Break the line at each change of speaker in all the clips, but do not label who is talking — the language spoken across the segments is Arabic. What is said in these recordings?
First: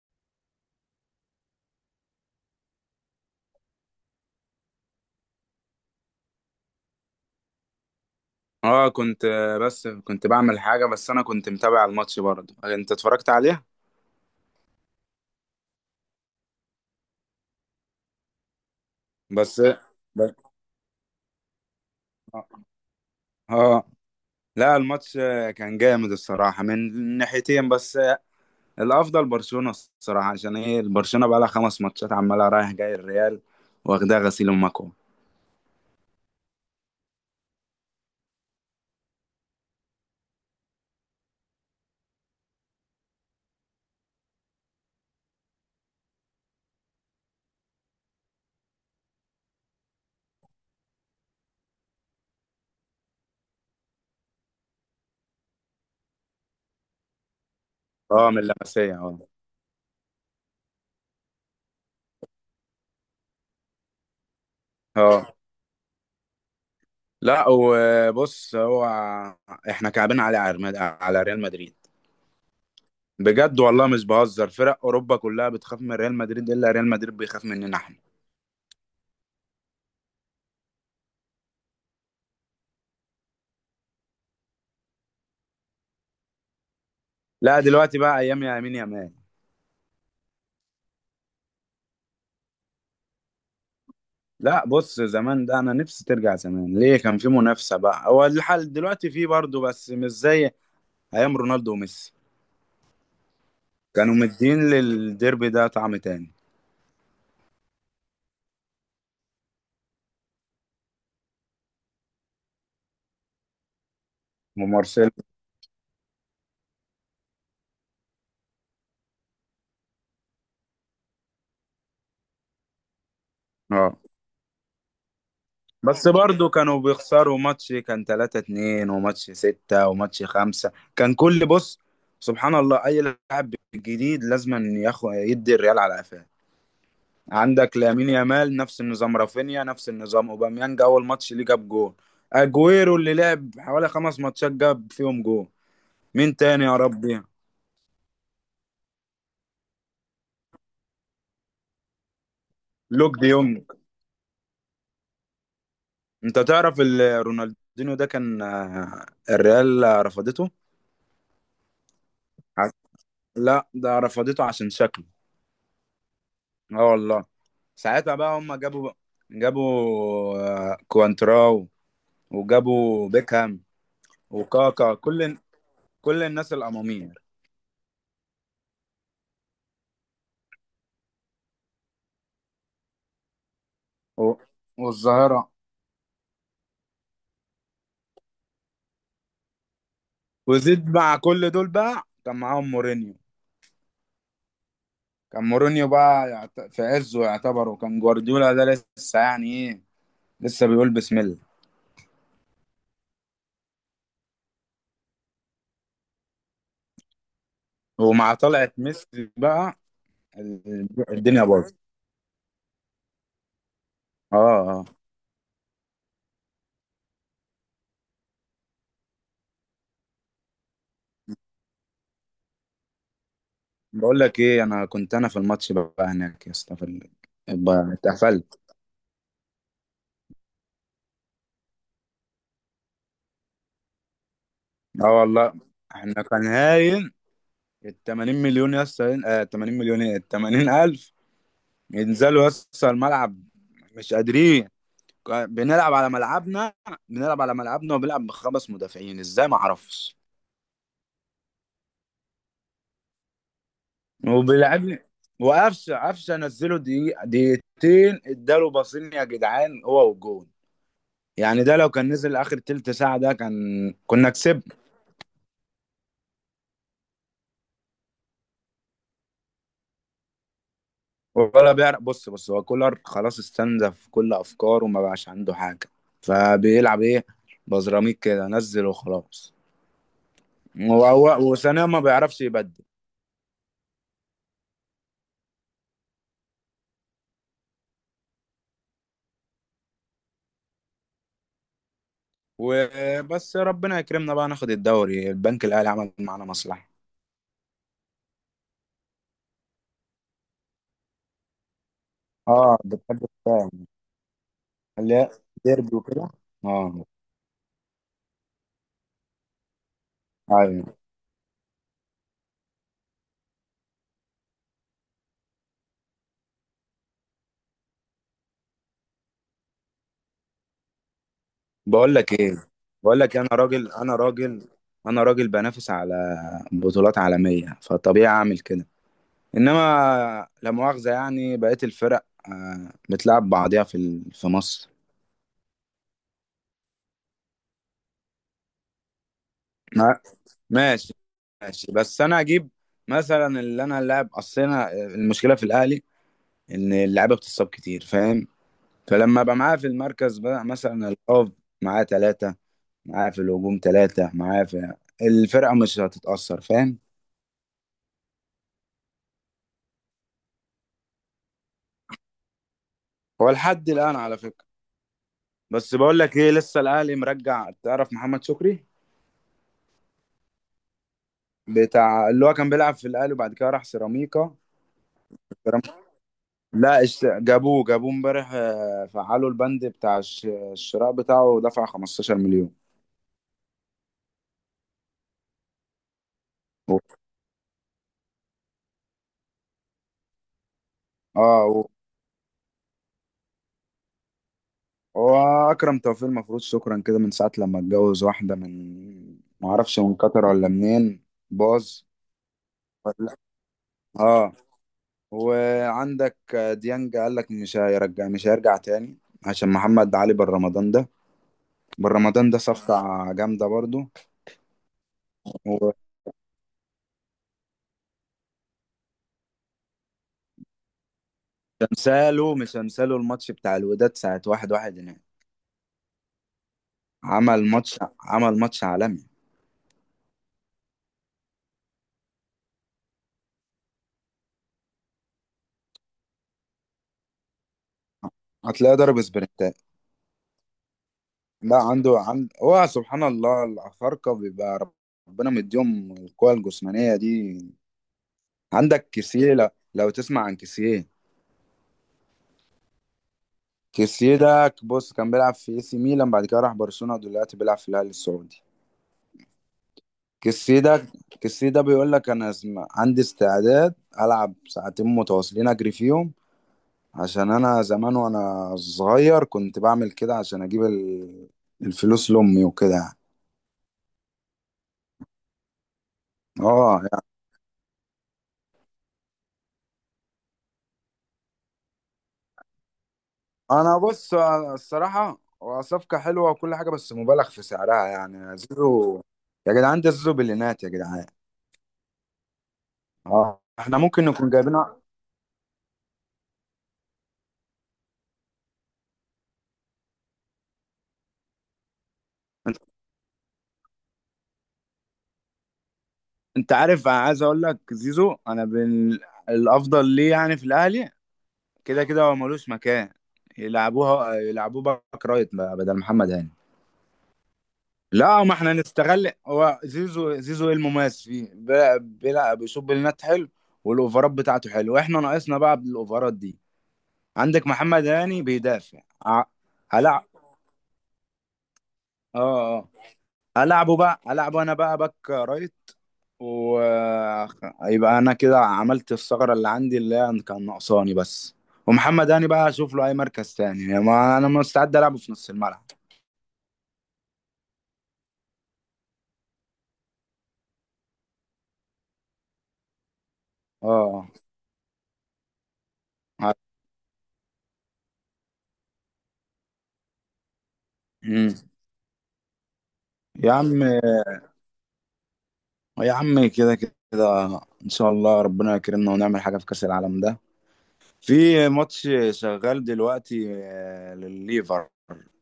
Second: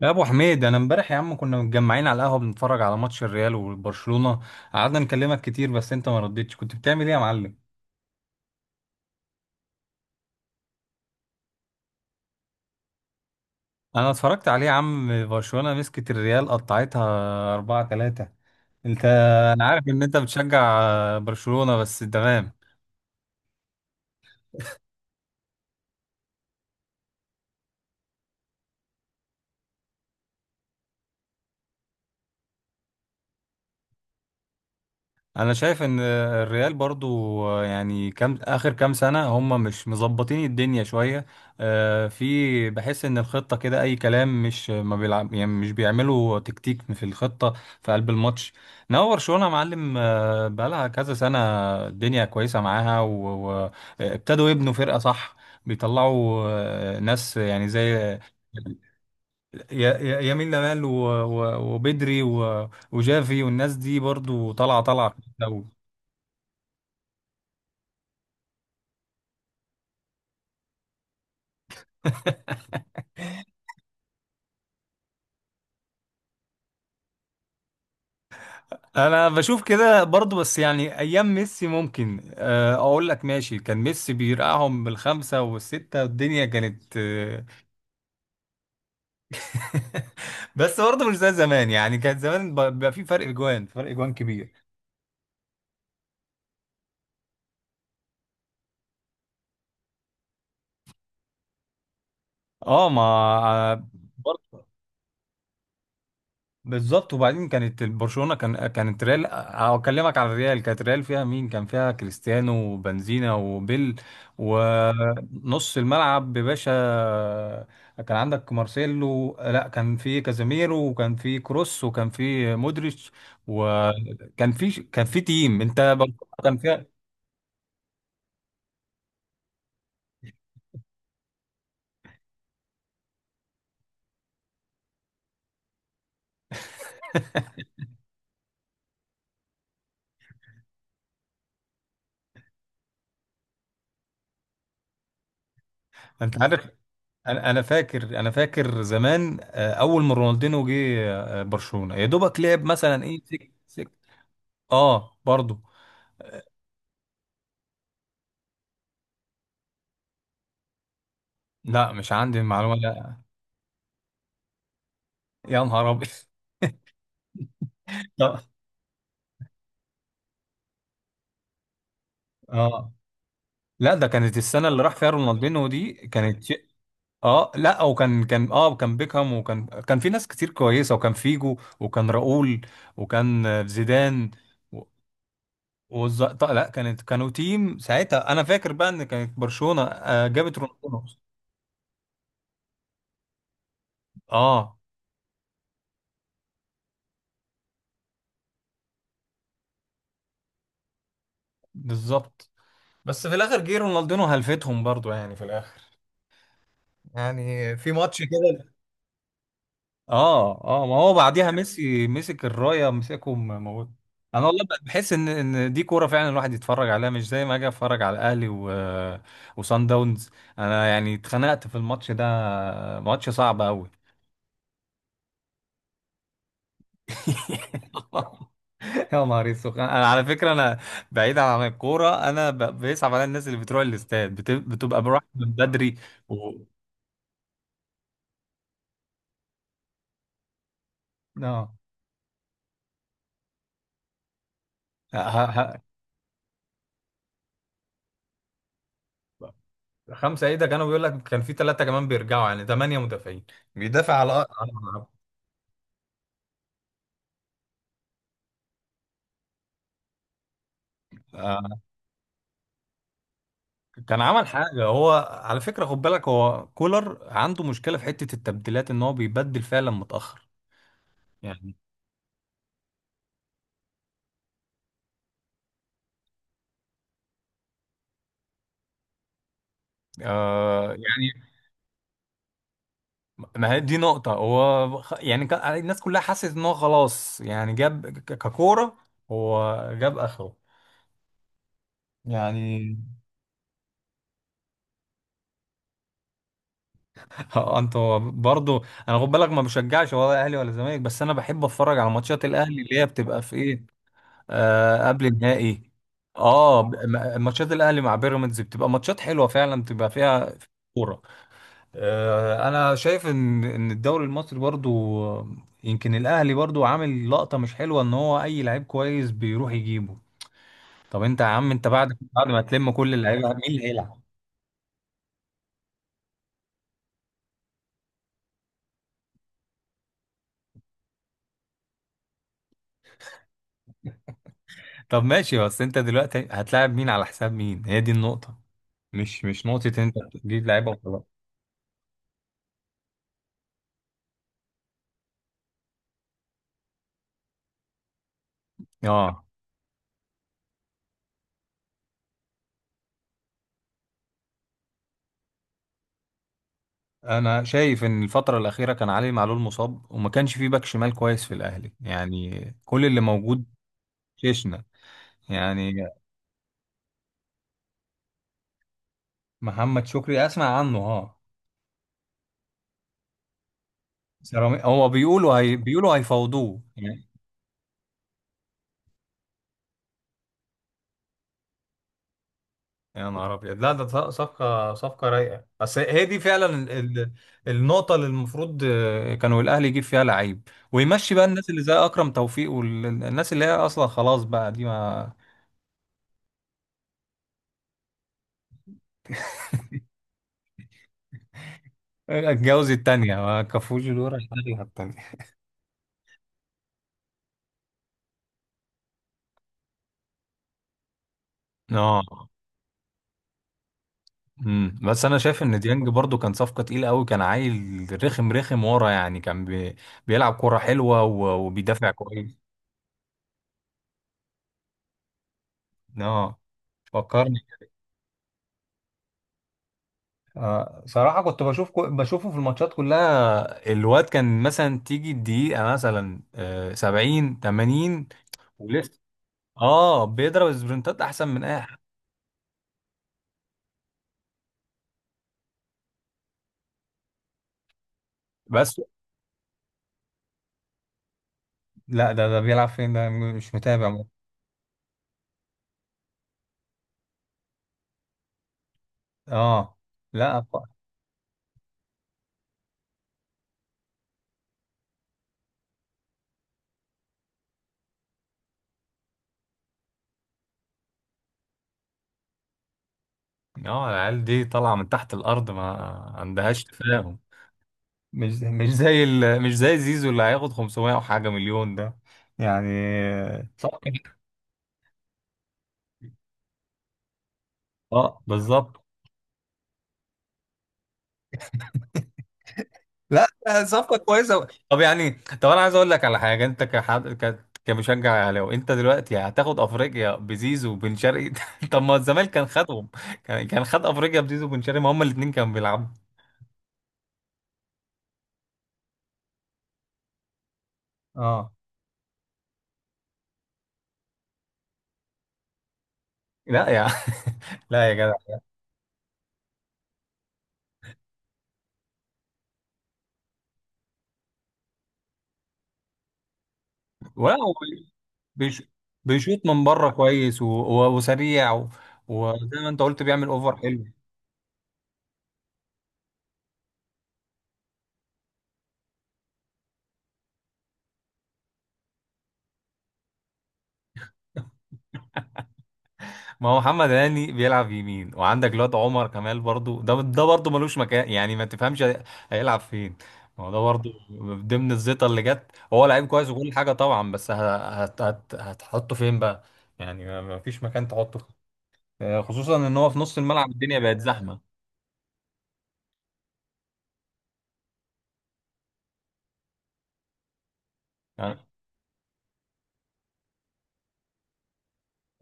يا ابو حميد، انا امبارح يا عم كنا متجمعين على القهوه بنتفرج على ماتش الريال وبرشلونه. قعدنا نكلمك كتير بس انت ما ردتش. كنت بتعمل ايه يا معلم؟
اه كنت بس كنت بعمل حاجة. بس انا كنت متابع الماتش برضه. انت اتفرجت عليها؟
انا اتفرجت عليه يا عم. برشلونه مسكت الريال قطعتها 4-3. انت...
بس
انا عارف ان انت
بس-
بتشجع برشلونه بس،
اه
تمام.
آه، لا الماتش كان جامد الصراحة من ناحيتين، بس الافضل برشلونة الصراحة. عشان ايه؟ برشلونة بقى لها 5 ماتشات عمالة رايح جاي الريال، واخدها غسيل ومكوى.
انا شايف ان الريال برضو يعني كام اخر كام سنه هم مش مظبطين الدنيا شويه. في، بحس ان الخطه كده اي كلام، مش ما بيلعب يعني مش بيعملوا تكتيك في الخطه. في قلب الماتش. انما برشلونه يا معلم، بقالها كذا سنه. الدنيا كويسه معاها وابتدوا يبنوا فرقه، صح. بيطلعوا ناس يعني زي...
اه، من اللمسية، اه.
يمين لمال وبدري وجافي، والناس دي برضو طالعه طالعه.
اه، لا وبص هو احنا كعبين على على ريال مدريد، بجد والله مش بهزر. فرق اوروبا كلها بتخاف من ريال مدريد، الا ريال مدريد بيخاف مننا احنا.
انا بشوف كده برضو، بس يعني ايام ميسي ممكن اقول لك ماشي. كان ميسي بيرقعهم بالخمسة والستة، والدنيا كانت
لا دلوقتي بقى ايام يا امين يا مان.
بس برضو مش زي زمان يعني. كان زمان بيبقى في فرق اجوان، فرق اجوان
لا
كبير.
بص، زمان ده انا نفسي ترجع. زمان ليه كان في منافسه، بقى هو الحال دلوقتي في برضه بس مش زي ايام رونالدو وميسي،
اه، ما
كانوا مدين، للديربي ده طعم تاني.
بالظبط. وبعدين كانت برشلونة، كانت ريال... اكلمك على الريال، كانت ريال فيها مين؟ كان فيها كريستيانو وبنزينا وبيل،
ومارسيلو.
ونص الملعب باشا. كان عندك مارسيلو، لا كان في كازاميرو وكان في كروس وكان في مودريتش،
اه
وكان في تيم. انت
بس
برشلونة
برضه
كان
كانوا
فيها...
بيخسروا ماتش كان 3-2، وماتش 6، وماتش 5. كان كل، بص سبحان الله، اي لاعب جديد لازم ياخد يدي الريال على قفاه. عندك لامين يامال نفس النظام، رافينيا نفس النظام، اوباميانج اول ماتش ليه جاب جول، اجويرو اللي لعب حوالي 5 ماتشات جاب فيهم جول. مين
انت
تاني
عارف؟
يا ربي؟
انا فاكر زمان، اول ما رونالدينو جه، برشلونة يا دوبك لعب مثلا
لوك
ايه،
دي
سك
يونج.
سك... اه برضه.
انت تعرف رونالدينيو ده كان، الريال رفضته.
لا، مش عندي
ع-
المعلومة، لا.
لا، ده رفضته عشان شكله.
يا نهار أبيض!
اه والله. ساعتها بقى
لا،
هم جابوا كوانتراو،
اه،
وجابوا بيكهام،
لا ده كانت السنة اللي
وكاكا،
راح فيها
كل
رونالدينو دي،
كل
كانت
الناس
شيء...
الأمامير،
اه لا، وكان اه كان بيكهام، وكان كان في ناس كتير كويسة، وكان فيجو وكان راؤول، وكان زيدان.
و-
و-
والظاهرة.
طيب. لا كانت، كانوا تيم ساعتها. انا فاكر بقى ان كانت برشلونة جابت
وزيد
رونالدينو.
مع كل دول بقى كان معاهم مورينيو.
اه،
كان مورينيو بقى في عزه يعتبر، وكان جوارديولا ده لسه يعني ايه، لسه بيقول بسم الله.
بالظبط. بس في الاخر جه رونالدينو هلفتهم برضو يعني في الاخر، يعني في ماتش
ومع
كده.
طلعة ميسي بقى
اه، ما هو
الدنيا
بعديها
باظت.
ميسي مسك الرايه، مسكهم موت.
اه،
انا والله بقى
اه.
بحس ان دي كوره فعلا، الواحد يتفرج عليها مش زي ما اجي اتفرج على الاهلي و... وسان داونز. انا يعني اتخنقت في الماتش ده، ماتش صعب قوي.
بقول لك ايه، انا كنت، انا في الماتش بقى هناك يا اسطى بقى اتقفلت.
يا نهار اسود! انا على فكره، انا بعيد عن الكوره، انا بيصعب عليا الناس اللي بتروح الاستاد بتبقى
اه
بروح من
والله.
بدري
احنا كان
و...
هاين ال 80 مليون يا اسطى، 80 مليون، ايه ال 80 الف
اه،
ينزلوا يا اسطى الملعب، مش قادرين.
ه... ه...
بنلعب على ملعبنا. بنلعب على ملعبنا وبنلعب بخمس مدافعين، ازاي
ه-
ما اعرفش.
خمسه ايه ده! كانوا بيقول لك كان في ثلاثه كمان بيرجعوا، يعني ثمانيه مدافعين بيدافع على
وبيلعبني وقفشه، قفشه نزله دقيقه دقيقتين اداله باصين يا جدعان هو والجون. يعني ده
على-
لو كان نزل اخر تلت ساعه ده كان،
كان
كنا
عمل
كسبنا.
حاجة هو. على فكرة خد بالك، هو كولر عنده مشكلة في حتة التبديلات، ان هو بيبدل فعلا متأخر
ولا
يعني.
بيعرف. بص، بص، هو كولر خلاص استنزف كل افكاره وما بقاش عنده حاجه، فبيلعب ايه؟ بزراميك كده نزل وخلاص.
يعني
وثانيا ما بيعرفش يبدل.
ما هي دي نقطة، هو يعني الناس كلها حست ان هو خلاص يعني، جاب ككورة، هو جاب اخره يعني.
وبس ربنا يكرمنا بقى ناخد الدوري، البنك الاهلي عمل معانا مصلحه.
اه، انتوا برضو انا خد بالك ما بشجعش ولا اهلي ولا زمالك، بس انا بحب اتفرج على ماتشات
اه،
الاهلي اللي هي
بتحب
بتبقى في
الكلام
ايه،
اللي
قبل
هي
النهائي.
ديربي وكده.
اه،
اه.
ماتشات الاهلي مع بيراميدز بتبقى ماتشات حلوه فعلا، بتبقى فيها
ايوه.
كوره. انا شايف ان الدوري المصري برضو، يمكن الاهلي برضو عامل لقطه مش حلوه، ان هو اي لعيب كويس بيروح يجيبه. طب انت يا عم، انت
بقول
بعد
لك
بعد
ايه،
ما تلم كل
بقول لك إيه،
اللعيبه،
انا
مين اللي
راجل، انا
هيلعب؟
راجل، انا راجل بنافس على بطولات عالميه، فطبيعي اعمل كده. انما لا مؤاخذه يعني بقيت الفرق بتلعب بعضيها في مصر.
طب ماشي، بس انت دلوقتي هتلاعب مين على حساب مين؟ هي دي النقطه. مش نقطه انت
ما-
تجيب لعيبه
ماشي،
وخلاص.
ماشي، بس انا اجيب مثلا، اللي انا اللاعب، اصل انا المشكله في الاهلي ان اللعيبه بتصاب كتير، فاهم؟ فلما
اه،
ابقى معاه في المركز بقى، مثلا الهاف معاه ثلاثة، معاه في الهجوم ثلاثة، معاه في الفرقة، مش هتتأثر، فاهم؟
انا شايف ان الفتره الاخيره كان علي معلول مصاب، وما كانش فيه باك شمال كويس في الاهلي، يعني كل اللي
هو
موجود
لحد الآن على فكرة.
شيشنا
بس
يعني.
بقول لك ايه، لسه الأهلي مرجع. تعرف محمد شكري
محمد شكري، اسمع عنه اه.
بتاع، اللي هو كان بيلعب في الأهلي وبعد كده راح سيراميكا.
هو بيقولوا هي
سيراميكا-
بيقولوا هيفاوضوه
لا
يعني.
جابوه، جابوه امبارح، فعلوا البند بتاع الشراء بتاعه، ودفع 15 مليون.
يا نهار ابيض! لا ده صفقه رايقه، بس هي دي فعلا ال- النقطه اللي المفروض كانوا الاهلي يجيب فيها لعيب ويمشي بقى. الناس اللي
اه.
زي اكرم توفيق والناس اللي هي اصلا خلاص بقى دي، ما
واكرم توفيق المفروض شكرا كده من ساعه لما اتجوز واحده من، ما اعرفش من قطر ولا منين، باظ.
اتجوز التانية
ولا-
ما كفوش الورق.
اه.
التانية.
وعندك ديانج قال لك مش هيرجع، مش هيرجع تاني، عشان محمد علي بالرمضان ده.
اه.
بالرمضان ده صفقة جامدة برضو.
بس انا شايف ان ديانج برضو كان صفقه تقيله قوي، كان عيل رخم رخم ورا يعني، كان بي... بيلعب كوره حلوه وبيدافع
وتمثاله
كويس.
مش هنساله، الماتش بتاع الوداد ساعة 1-1 هناك،
اه، فكرني.
عمل ماتش عمل ماتش عالمي.
صراحه كنت بشوف بشوفه في الماتشات كلها. الواد كان مثلا تيجي الدقيقه مثلا 70 80،
هتلاقيه
ولسه.
ضرب سبرنتات.
اه بيضرب سبرنتات احسن من
لا
اي حد.
عنده، عند هو سبحان الله الأفارقة بيبقى ربنا مديهم القوة الجسمانية دي.
بس.
عندك كيسيه، لو تسمع عن كيسيه.
لا ده بيلعب فين؟ ده مش متابع.
كيسيه ده بص كان بيلعب في اي سي ميلان، بعد كده راح برشلونة، دلوقتي بيلعب في الهلال السعودي.
اه. لا.
كيسيه ده كيسيه ده بيقول لك انا عندي استعداد العب ساعتين متواصلين اجري فيهم. عشان انا زمان وانا صغير كنت بعمل كده عشان اجيب الفلوس لامي وكده يعني.
اه، العيال دي طالعه من تحت الارض، ما عندهاش
اه.
تفاهم. مش زي زيزو اللي هياخد 500 وحاجة مليون ده يعني.
انا
صفقة...
بص، أنا الصراحه هو صفقه حلوه وكل حاجه، بس مبالغ في سعرها
اه،
يعني
بالظبط.
زيرو. يا جدعان ده زيرو بليونات يا جدعان.
لا
اه
لا،
احنا
صفقة
ممكن نكون
كويسة.
جايبينها.
طب يعني انا عايز اقول لك على حاجة. انت كحد كمشجع اهلاوي، انت دلوقتي هتاخد افريقيا بزيزو وبن شرقي. طب ما الزمالك كان
انت
خدهم، كان خد افريقيا بزيزو وبن شرقي، ما هما الاثنين كانوا بيلعبوا.
أنت عارف، أنا عايز اقول لك زيزو انا الافضل ليه يعني في الاهلي.
اه.
كده كده هو ملوش مكان. يلعبوه باك رايت بقى بدل محمد هاني.
لا يا... لا يا
لا ما
جدع.
احنا نستغل هو زيزو. زيزو ايه المميز فيه؟ بيلعب، بيشوط بلينات حلو، والاوفرات بتاعته حلوه. احنا ناقصنا بقى بالاوفرات دي.
ولا
عندك
هو
محمد هاني
بيش...
بيدافع. ع-
بيشوط من بره
هلعب.
كويس وسريع و...
اه،
وزي ما
اه.
انت قلت بيعمل اوفر حلو.
هلعبه انا بقى باك رايت، ويبقى انا كده عملت الثغرة اللي عندي اللي هي كان ناقصاني بس. ومحمد هاني بقى اشوف له اي مركز تاني، يعني ما انا مستعد العبه في نص الملعب.
ما هو محمد هاني بيلعب يمين، وعندك الواد عمر كمال برضو، ده برضو ملوش مكان، يعني ما تفهمش هيلعب فين؟ ما هو ده برضو
اه.
ضمن الزيطه اللي جت، هو لعيب كويس
ع-
وكل حاجه طبعا، بس هت هت هتحطه فين بقى؟ يعني ما فيش مكان تحطه
مم.
فيه. خصوصا ان هو في نص
يا
الملعب
عم،
الدنيا بقت زحمه
يا عم كده كده ان شاء الله ربنا يكرمنا ونعمل حاجة في كأس العالم ده.
يعني.
في ماتش شغال دلوقتي للليفر،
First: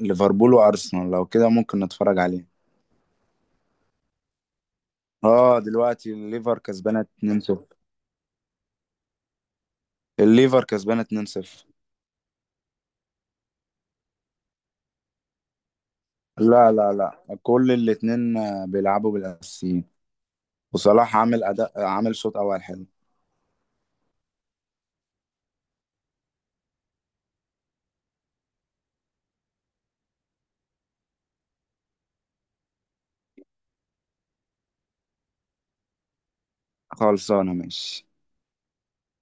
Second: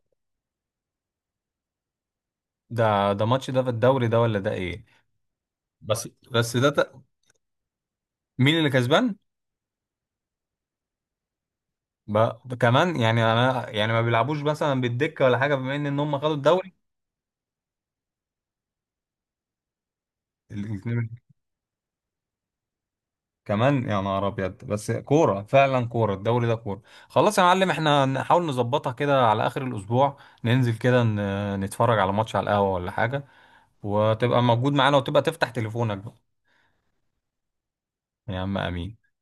ليفربول وارسنال، لو كده ممكن نتفرج عليه.
ده ماتش ده في الدوري ده ولا ده ايه؟
اه
بس
دلوقتي
بس
الليفر
ده
كسبانه 2-0.
مين اللي كسبان؟
الليفر كسبانه 2-0.
بقى كمان، يعني انا يعني ما بيلعبوش مثلا بالدكه ولا حاجه بما ان هم خدوا الدوري.
لا، لا، لا، كل الاتنين بيلعبوا بالاساسيين. وصلاح
الاثنين.
عامل اداء، عامل شوط اول حلو.
كمان، يا نهار ابيض! بس كوره فعلا، كوره الدوري ده كوره. خلاص يا معلم، احنا نحاول نظبطها كده على اخر الاسبوع. ننزل كده نتفرج على ماتش على القهوه ولا حاجه، وتبقى موجود معانا، وتبقى تفتح تليفونك بقى.
خلصانه، ماشي.
يا عم امين.